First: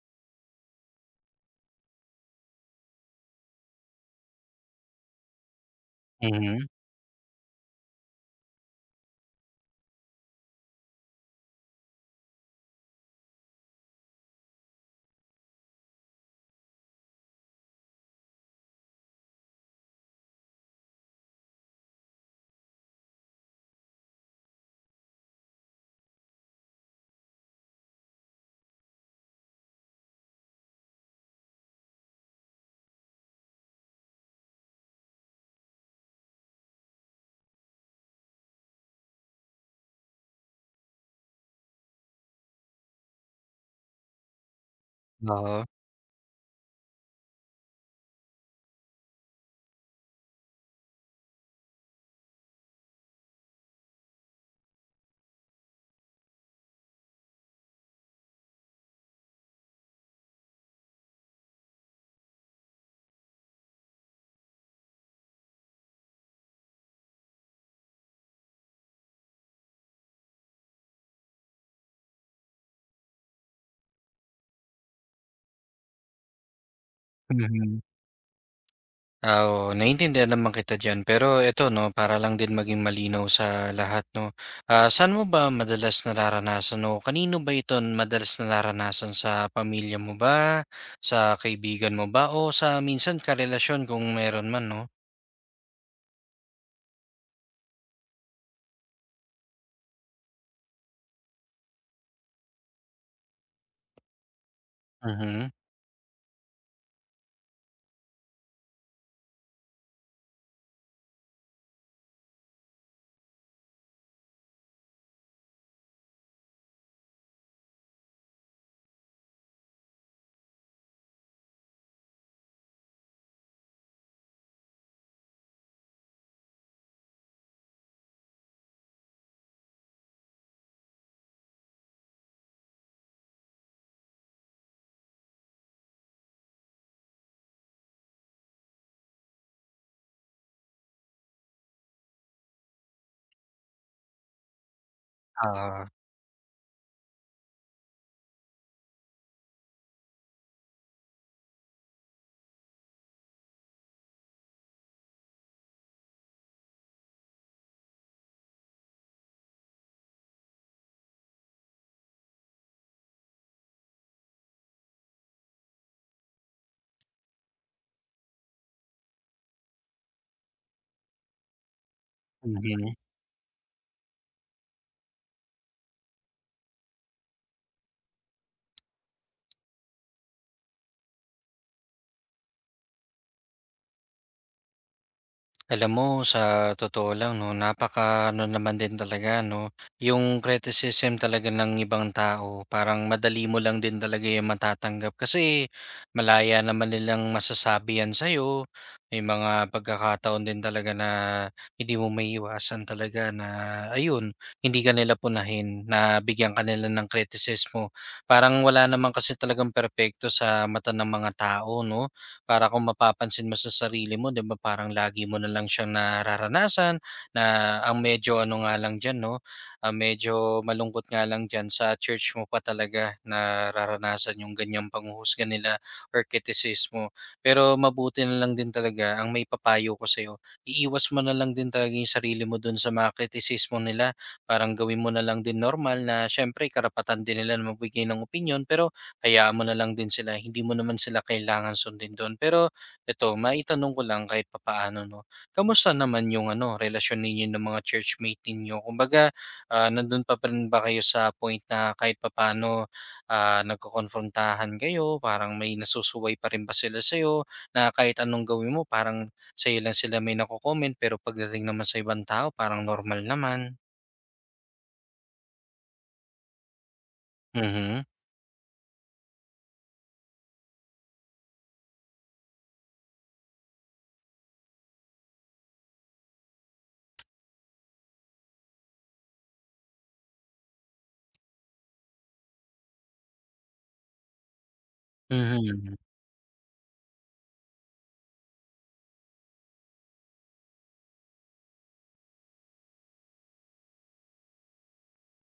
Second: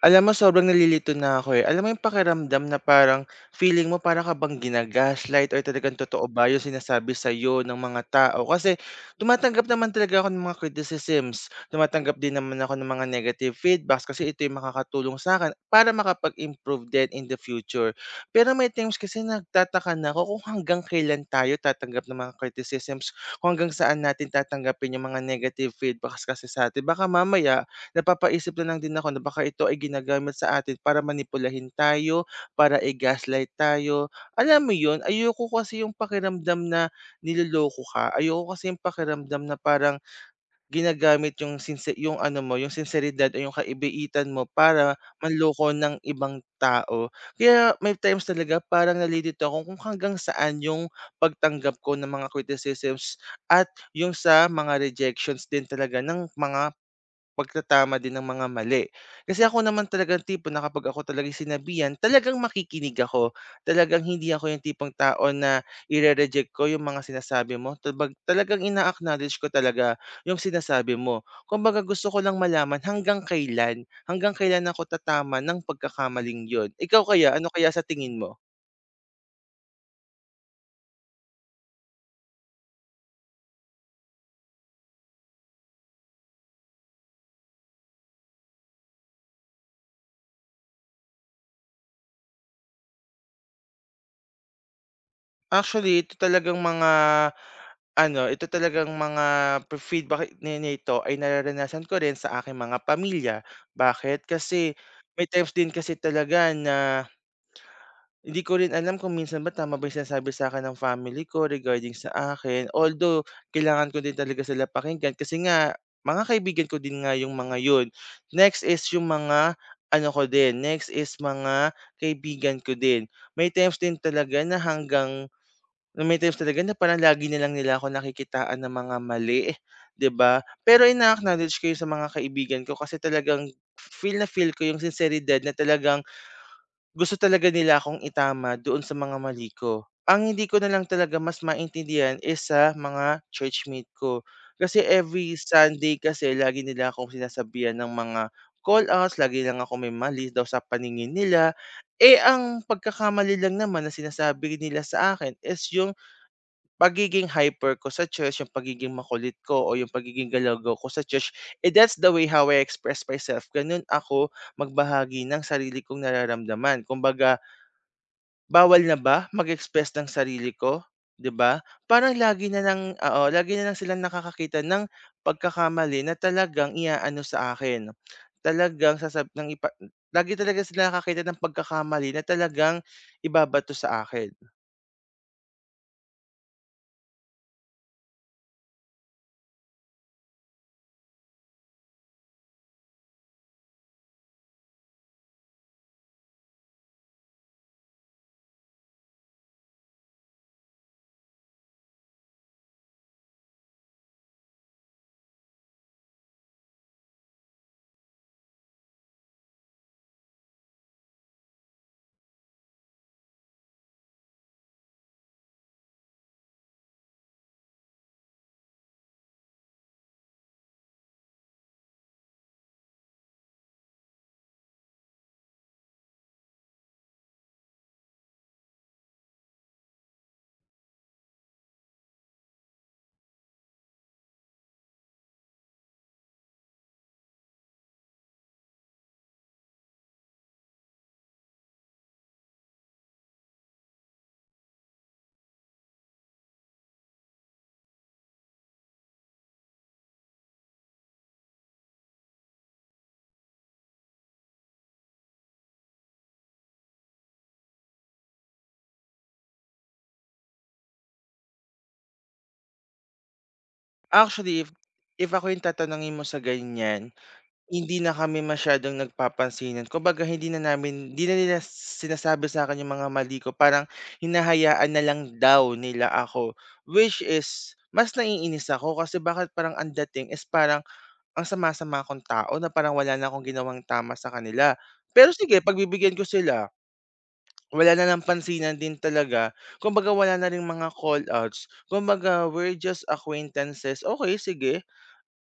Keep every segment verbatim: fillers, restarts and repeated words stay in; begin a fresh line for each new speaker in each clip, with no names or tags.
Alam mo sobrang nalilito na ako, eh. Alam mo yung pakiramdam na parang feeling mo para ka bang gina or talagang totoo ba yung
Mhm,
sinasabi sa'yo ng mga tao? Kasi tumatanggap naman talaga ako ng mga criticisms, tumatanggap din naman ako ng mga negative feedbacks kasi ito yung makakatulong sa sa'kin para makapag-improve din in the future. Pero may times kasi nagtataka na ako kung hanggang kailan tayo tatanggap ng mga criticisms, kung hanggang saan natin tatanggapin yung mga negative feedbacks kasi sa'tin. Baka mamaya napapaisip na lang din ako na baka ito ay ginagamit sa atin para manipulahin tayo, para i-gaslight tayo. Alam mo yun, ayoko kasi yung pakiramdam na niloloko ka. Ayoko kasi yung pakiramdam na parang ginagamit yung, sinse- yung ano mo, yung sinseridad o yung kaibiitan mo para
oo,
manloko ng ibang tao. Kaya may times talaga parang nalilito ako kung hanggang saan yung pagtanggap ko ng mga criticisms at yung sa mga rejections din talaga ng mga pagtatama din ng mga mali. Kasi ako naman talagang tipo na kapag ako talagang sinabihan, talagang makikinig ako. Talagang hindi ako yung tipong tao na ire-reject ko yung mga sinasabi mo. Talbag, talagang ina-acknowledge ko talaga yung sinasabi mo. Kumbaga gusto ko lang malaman hanggang kailan, hanggang kailan ako tatama ng pagkakamaling yun. Ikaw kaya, ano kaya sa
mhm.
tingin mo?
Ah, oo, naiintindihan naman kita diyan. Pero eto 'no, para lang din maging malinaw sa lahat 'no, ah, saan mo ba madalas nararanasan o kanino ba ito madalas nararanasan, sa pamilya mo ba, sa kaibigan mo ba, o sa minsan karelasyon kung meron man 'no?
Actually, ito talagang mga Ano, ito talagang mga pe feedback ni nito ay nararanasan ko rin sa aking mga pamilya. Bakit? Kasi may
Mhm,
times din kasi talaga na hindi ko rin alam kung minsan ba tama ba yung sinasabi sa akin ng family ko regarding sa akin. Although kailangan ko din talaga sila pakinggan kasi nga mga kaibigan ko din nga yung mga yun. Next is yung mga ano ko din, next is mga kaibigan ko din. May times din talaga na hanggang na May times talaga na parang lagi na lang nila ako nakikitaan ng mga mali, 'di ba? Pero ina-acknowledge ko 'yun sa mga kaibigan ko kasi talagang feel na feel ko yung sinseridad na talagang gusto talaga nila akong itama doon sa mga mali ko. Ang hindi ko na lang talaga mas maintindihan is sa mga churchmate ko. Kasi every
oo,
Sunday kasi lagi nila akong sinasabihan ng mga call-outs, lagi lang ako may mali daw sa paningin nila. Eh, ang pagkakamali lang naman na sinasabi nila sa akin is yung pagiging hyper ko sa church, yung pagiging makulit ko o yung pagiging galago ko sa church, eh, that's the way how I express myself. Gano'n ako magbahagi ng sarili kong nararamdaman. Kumbaga, bawal na ba mag-express ng sarili ko, 'di ba? Parang lagi na lang
mhm.
oo, lagi na lang silang nakakakita ng pagkakamali na talagang iaano sa akin. Talagang sasab ng ipa lagi talaga sila nakakita ng pagkakamali na talagang ibabato sa akin.
Alam mo, sa totoo lang, no, napaka ano naman din talaga, no, yung criticism talaga ng ibang tao, parang madali mo lang din talaga yung matatanggap kasi malaya naman nilang masasabi yan sa'yo. May mga pagkakataon din talaga na hindi mo maiiwasan talaga na, ayun, hindi ka nila punahin, na bigyan ka nila ng kritisismo. Parang wala naman kasi talagang perpekto sa mata ng mga tao, no? Para kung mapapansin mo sa sarili mo, 'di ba, parang lagi mo na lang siyang nararanasan na ang medyo ano nga lang diyan 'no, ang medyo malungkot nga lang diyan sa church mo pa talaga nararanasan yung ganyang panghuhusga nila or kritisismo. Pero mabuti na lang din talaga ang may papayo ko sa iyo, iiwas mo na lang din talaga yung sarili mo dun sa mga kritisismo nila. Parang gawin mo na lang din normal na siyempre karapatan din nila na magbigay ng opinyon pero Hayaan mo na lang din sila, hindi mo naman sila kailangan sundin doon. Pero eto, maitanong ko lang kahit papaano 'no, kamusta naman yung ano, relasyon ninyo ng mga churchmate ninyo? Kumbaga, ah, nandun pa pa rin ba kayo sa point na kahit papaano, ah, nagkokonfrontahan kayo, parang may nasusuway pa rin ba sila sa'yo, na kahit anong gawin mo parang sa'yo lang sila may nako-comment, pero pagdating naman sa ibang tao parang normal naman?
Actually, if if ako yung tatanungin mo sa ganiyan. Hindi
Mhm.
na kami masyadong nagpapansinan. Kumbaga hindi na namin hindi na nila sinasabi sa'kin yung mga mali ko, parang hinahayaan na lang daw nila ako. Which is mas naiinis ako kasi bakit parang ang dating is parang ang sama-sama kong tao na parang wala na akong ginawang tama sa kanila. Pero sige
Mhm,
pagbibigyan ko sila, wala na ng pansinan din talaga. Kumbaga wala na rin mga call outs. Kumbaga we're just acquaintances, okay sige.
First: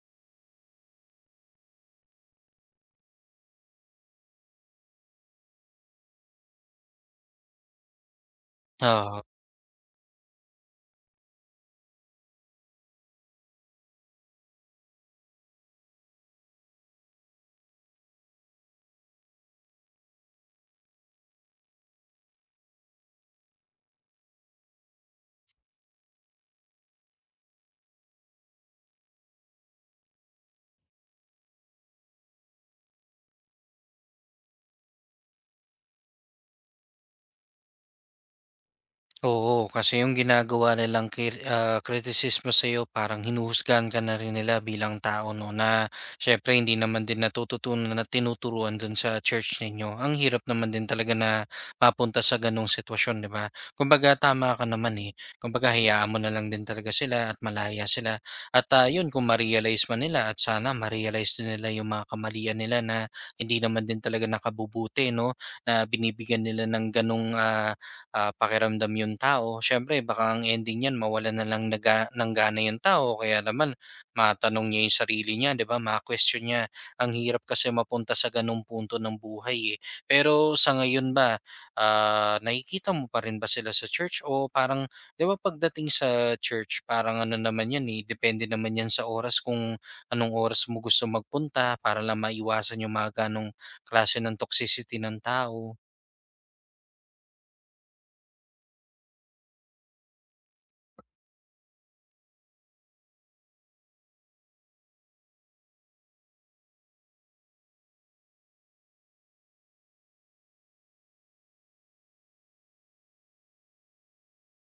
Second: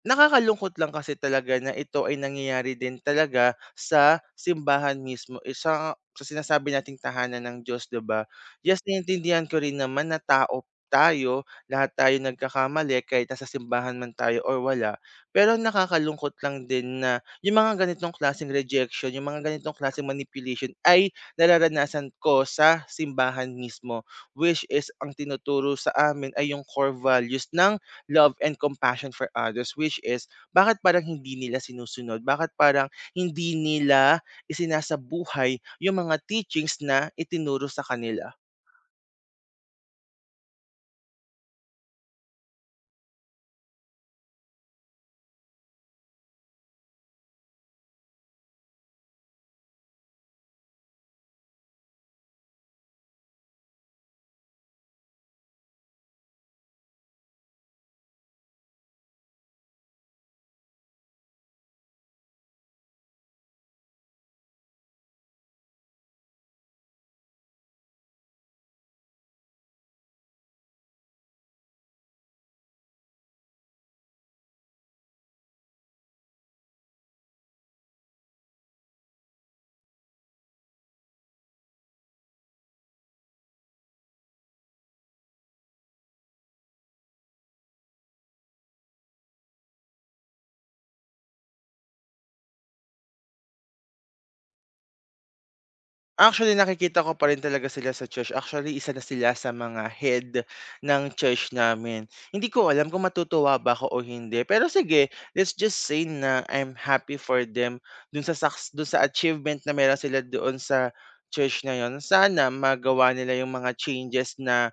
Nakakalungkot lang kasi talaga na ito ay nangyayari din talaga sa simbahan mismo, eh, sa sa sinasabi nating tahanan ng Diyos, 'di ba? Yes,
oo.
naiintindihan ko rin naman na tao tayo, lahat tayo nagkakamali kahit nasa simbahan man tayo or wala. Pero nakakalungkot lang din na yung mga ganitong klaseng rejection, yung mga ganitong klaseng manipulation ay nararanasan ko sa simbahan mismo, which is ang tinuturo sa amin ay yung core values ng love and compassion for others, which is bakit parang hindi nila sinusunod? Bakit parang hindi nila isinasabuhay yung mga teachings na itinuro sa kanila?
Oo, kasi yung ginagawa nilang kir ah, kritisismo sa'yo parang hinuhusgahan ka na rin nila bilang tao 'no, na siyempre hindi naman din natututunan at tinuturuan dun sa church ninyo. Ang hirap naman din talaga na mapunta sa gano'ng sitwasyon, 'di ba? Kumbaga tama ka naman, eh. Kumbaga hayaan mo na lang din talaga sila at malaya sila at, ah, yun kung ma-realize man nila at sana ma-realize din nila yung mga kamalian nila na hindi naman din talaga nakabubuti 'no, na binibigyan nila ng gano'ng, ah ah, pakiramdam yung tao, siyempre baka ang ending niyan mawalan na lang naga, ng gana yung tao kaya naman matanong niya yung sarili niya, 'di ba? Ma-question niya. Ang hirap kasi mapunta sa ganung punto ng buhay eh. Pero sa ngayon ba, ah, nakikita mo pa rin ba sila sa church o parang 'di ba pagdating sa church, parang ano naman 'yan eh, depende naman 'yan sa oras kung anong oras mo gusto magpunta para lang maiwasan yung mga ganong klase ng toxicity ng tao.
Actually, nakikita ko pa rin talaga sila sa church. Actually, isa na sila sa mga head ng church namin. Hindi ko alam kung matutuwa ba ako o hindi. Pero sige, let's just say na I'm happy for them dun sa, saks- dun sa achievement na meron sila doon sa church na yon. Sana magawa nila yung mga changes na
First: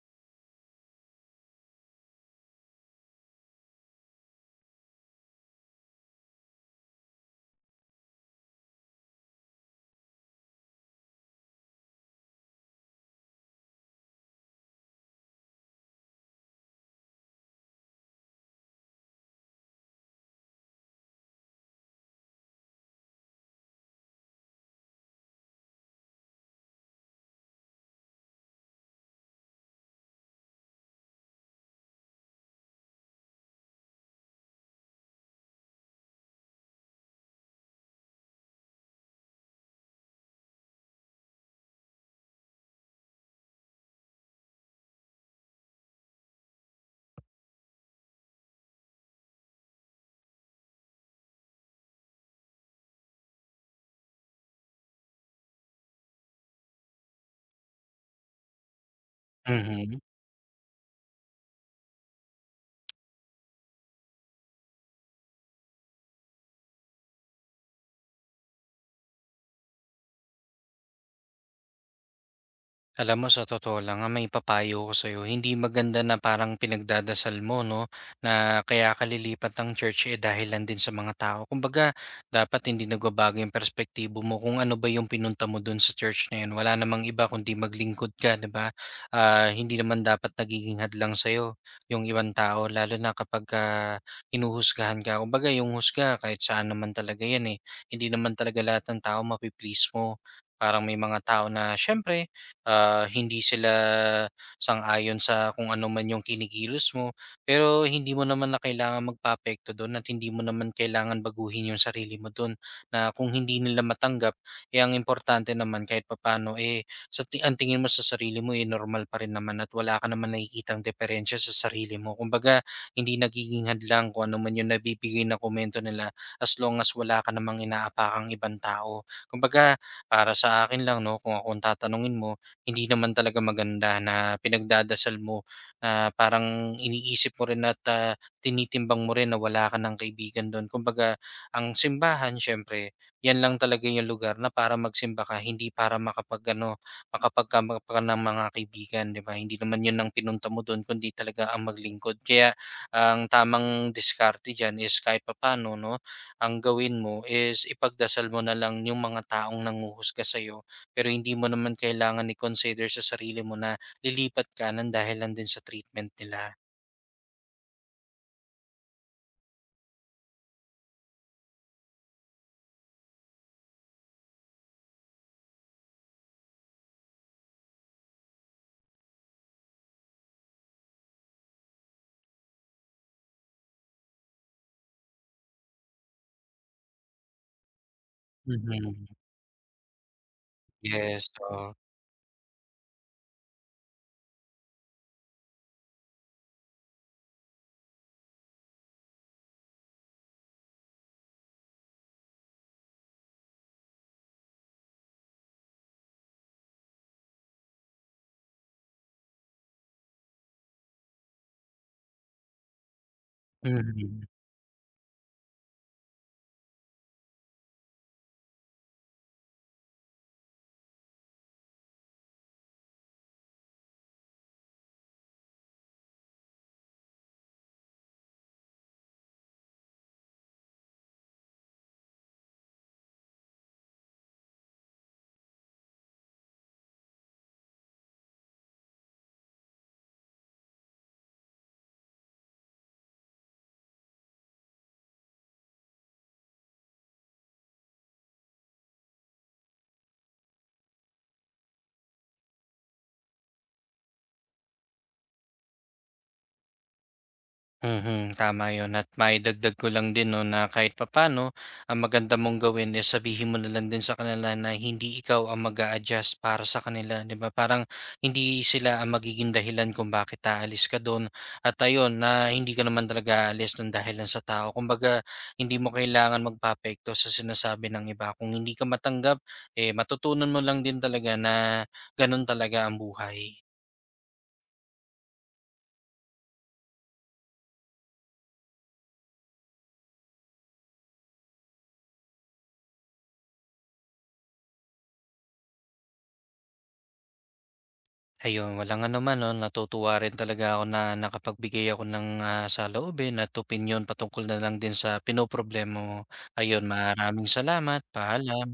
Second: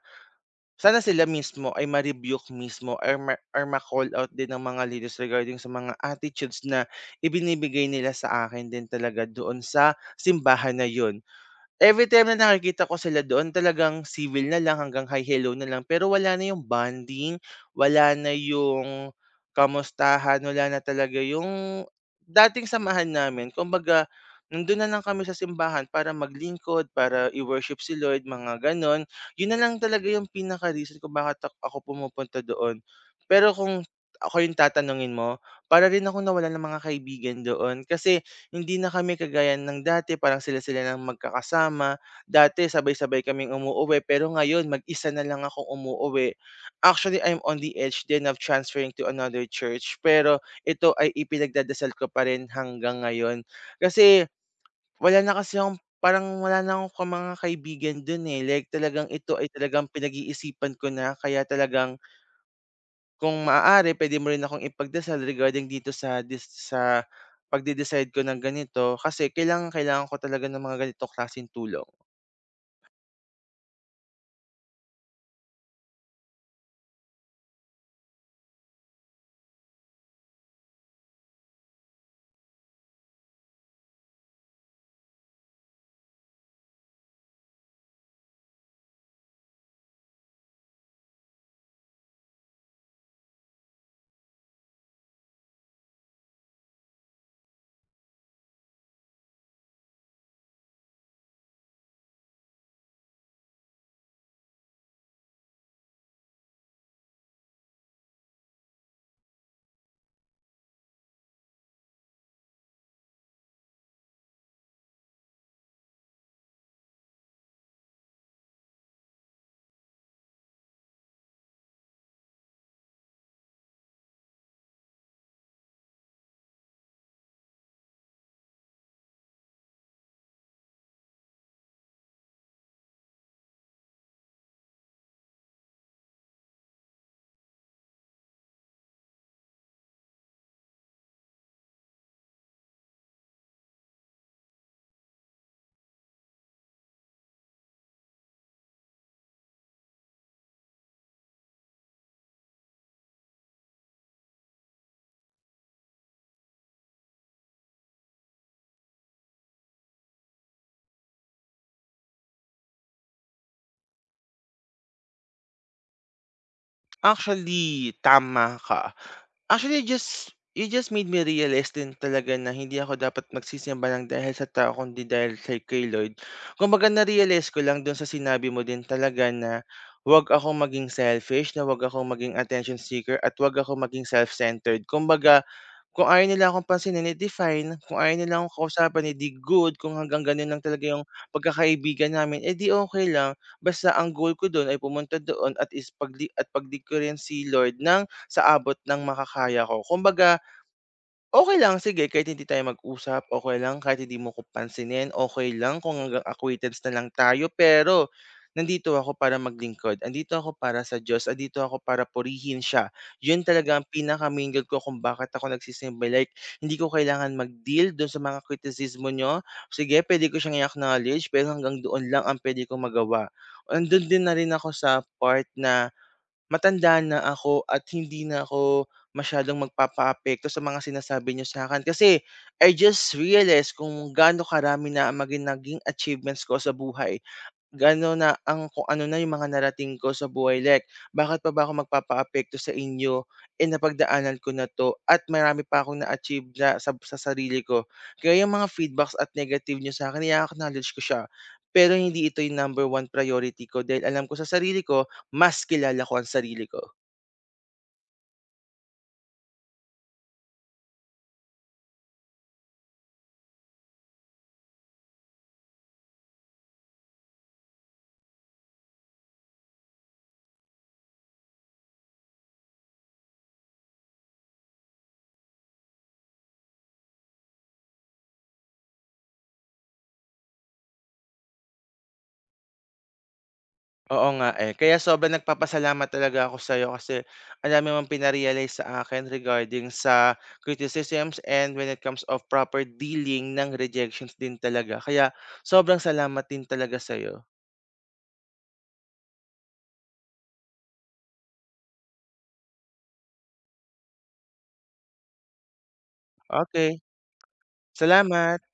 Sana sila mismo ay ma-rebuke mismo or ma or ma-call out din ng mga leaders regarding sa mga attitudes na ibinibigay nila sa akin din talaga doon sa simbahan na yun. Everytime na nakikita ko sila doon talagang civil na lang hanggang hi, hello na lang, pero wala na yung bonding, wala na yung kamustahan, wala na talaga yung dating samahan namin. Kumbaga nandun na lang kami sa simbahan para maglingkod, para i-worship si Lord, mga gano'n. Yun na lang talaga yung pinaka-reason kung bakit ak ako pumupunta doon. Pero kung ako yung tatanungin mo, para rin ako nawalan ng mga kaibigan doon kasi hindi na kami kagaya ng dati parang sila-sila ng magkakasama. Dati sabay-sabay kaming umuuwi pero ngayon mag-isa na lang akong umuuwi. Actually, I'm on the edge din of transferring to another church pero ito ay ipinagdadasal ko pa rin hanggang ngayon. Kasi wala na kasi akong parang wala na akong ka mga kaibigan dun, eh, like talagang ito ay talagang
Mhm.
pinag-iisipan ko na kaya talagang kung maaari pwede mo rin akong ipagdasal regarding dito sa dis sa pagde-decide ko ng ganito kasi kailangang-kailangan ko talaga ng mga ganitong klaseng tulong.
Alam mo, sa totoo lang, ang may papayo ko sa'yo, hindi maganda na parang pinagdadasal mo, no? Na kaya kalilipat ang church eh dahilan din sa mga tao. Kumbaga, dapat hindi nagbabago yung perspektibo mo kung ano ba yung pinunta mo dun sa church na yun. Wala namang iba kundi maglingkod ka, di ba? Ah, hindi naman dapat nagiging hadlang sa'yo yung ibang tao, lalo na kapag ah, hinuhusgahan ka. Kumbaga, yung husga, kahit saan naman talaga yan eh. Hindi naman talaga lahat ng tao mapiplease mo. Parang may mga tao na, syempre, ah, hindi sila sang-ayon sa kung ano man yung kinikilos mo. Pero hindi mo naman na kailangan magpapekto do'n at hindi mo naman kailangan baguhin yung sarili mo do'n na kung hindi nila matanggap, eh, ang importante naman kahit papaano, eh, sa ti ang tingin mo sa sarili mo, eh, normal pa rin naman at wala ka naman nakikitang diferensya sa sarili mo. Kumbaga hindi nagiging hadlang kung ano man yung nabibigay na komento nila as long as wala ka namang inaapakang ibang tao. Kumbaga para sa akin lang 'no, kung ako ang tatanungin mo, hindi naman talaga maganda na pinagdadasal mo na parang iniisip mo rin at, ah, tinitimbang mo rin na wala ka ng kaibigan dun. Kumbaga ang simbahan siyempre 'yan lang talaga yung lugar na para magsimba ka hindi para makapag-ano, makapagkamot ka ng mga kaibigan, 'di ba? Hindi naman yun ang pinunta mo dun kundi talaga ang maglingkod. Kaya ang tamang diskarte diyan is kahit papaano 'no, ang gawin mo is ipagdasal mo na lang yung mga taong nanghuhusga sa'yo pero hindi mo naman kailangan i-consider sa sarili mo na lilipat ka ng dahil lang din sa treatment nila.
Actually, tama ka. Actually, just you just made me realize din talaga na hindi ako dapat magsisimba ng dahil sa tao kundi dahil sa kay Lord. Kumbaga na-realize ko lang dun sa sinabi mo din talaga na huwag akong maging selfish, na huwag akong maging attention seeker at huwag akong maging self-centered. Kumbaga Kung ayaw nila akong pansinin, eh, di fine. Kung ayaw nila akong
Mhm,
kausapin, eh, di good. Kung hanggang gano'n lang talaga yung
yes, oo.
pagkakaibigan namin, eh, di okey lang. Basta ang goal ko do'n ay pumunta doon at is pagli at paglikha rin si Lord ng sa abot ng makakaya ko. Kumbaga Okey lang, sige kahit hindi tayo mag-usap, okey lang kahit hindi mo ko pansinin, okey lang kung hanggang acquaintance na lang tayo. Pero nandito ako para maglingkod, andito ako para sa Diyos, andito ako para purihin siya. Yun talaga ang
Mhm.
pinaka-main goal ko kung bakit ako nagsisimba. Like hindi ko kailangan mag-deal dun sa mga kritisismo niyo. Sige pwede ko siyang i-acknowledge pero hanggang doon lang ang pwede kong magawa. Andun din na rin ako sa part na matanda na ako at hindi na ako masyadong magpapaapekto sa mga sinasabi niyo sa akin. Kasi I just realized kung gaano karami na ang mga naging achievements ko sa buhay. Gaano na ang kung ano na yung mga narating ko sa buhay, like, bakit pa ba ako magpapaapekto sa inyo, eh, napagdaanan ko na 'to at marami pa akong na-achieve na sa sa sarili ko. Kaya yung mga feedbacks at negative niyo sa'kin i-a-acknowledge ko siya, pero hindi ito yung number one priority ko dahil alam ko sa sarili ko, mas kilala ko ang sarili ko.
Mhm, tama 'yun at maidagdag ko lang din 'no na kahit papaano ang maganda mong gawin is sabihin mo na lang din sa kanila na hindi ikaw ang mag adjust para sa kanila, 'di ba? Parang hindi sila ang magiging dahilan kung bakit aalis ka do'n at ayun na hindi ka naman talaga aalis ng dahilan sa tao. Kumbaga hindi mo kailangan magpapekto sa sinasabi ng iba. Kung hindi ka matanggap, eh, matutunan mo lang din talaga na gano'n talaga ang buhay.
Oo nga, eh. Kaya sobrang nagpapasalamat talaga ako sa'yo kasi ang dami mong pina sa akin regarding sa criticisms and when it comes of proper dealing ng rejections din talaga. Kaya sobrang salamat din talaga sa'yo.
Ayun, walang anuman 'no, natutuwa rin talaga ako na nakapagbigay ako ng, ah, saloobin at opinyon patungkol na lang din sa pinoproblema mo. Ayun,
Okay.
maraming salamat,
Salamat.
paalam.